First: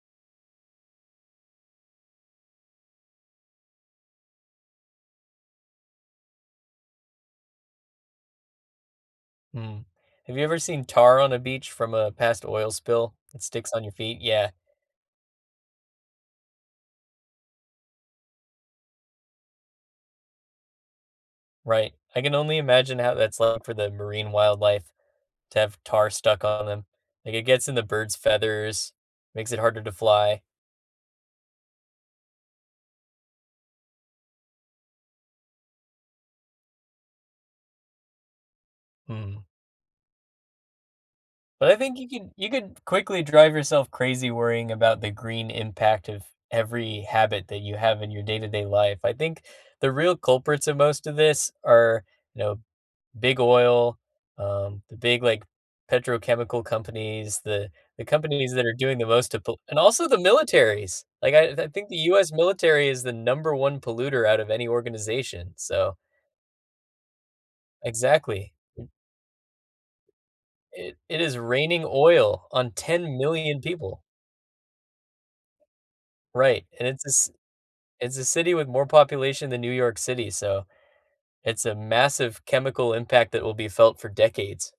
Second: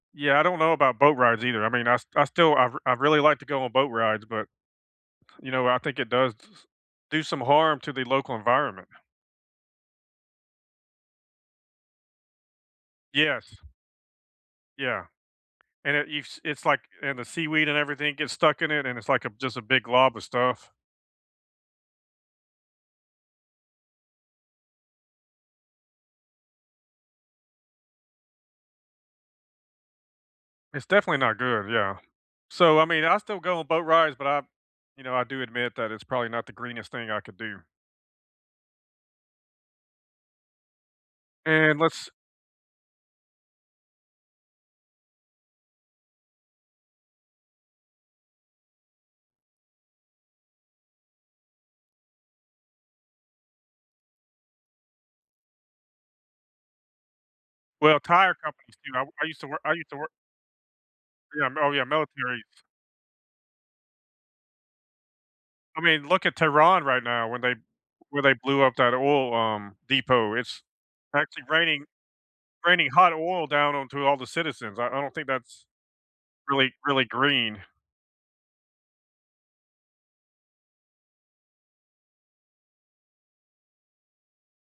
Yeah, I don't know about boat rides either. I mean, I st I stilI I've I've really like to go on boat rides, but, you know, I think it does s do some harm to the local environment. Hmm, have you ever seen tar on a beach from a past oil spill that Yes. sticks on your feet? Yeah. Yeah, and it eves it's like and the seaweed and everything gets stuck in it, and it's like a just a big glob of stuff. Right, I can only imagine how that's, uh, for the marine wildlife to have tar stuck on 'em, like, it gets in the bird's feathers, makes it harder to fly. It's definitely not good, yeah. So, I mean, I still go on boat rides, but I, you know, I do admit that it's probably not the greenest thing I could do. Mhm. But I And think you let's can you could quickly drive yourself crazy worrying about the green impact of every habit that you have in your day to day life. I think the real culprits of most of this are, know, big oil, um, the big, like, petrochemical companies, the Well, the tire companies that companies, are you doing the know I most used to to pull work I and used to also work the militaries, like, Yeah, I I mil yeah, think the US militaries. military is the number 1 polluter out of any organization, I so mean, look at Tehran right now when they where they Exactly. blew up that oil, um, depot. It's It it is actually raining raining oil on raining hot ten oil million down people. onto all the citizens. I I don't think that's Right, really and it's really a ci green. it's a city with more population than New York City, so, it's a massive chemical impact that will be felt for decades.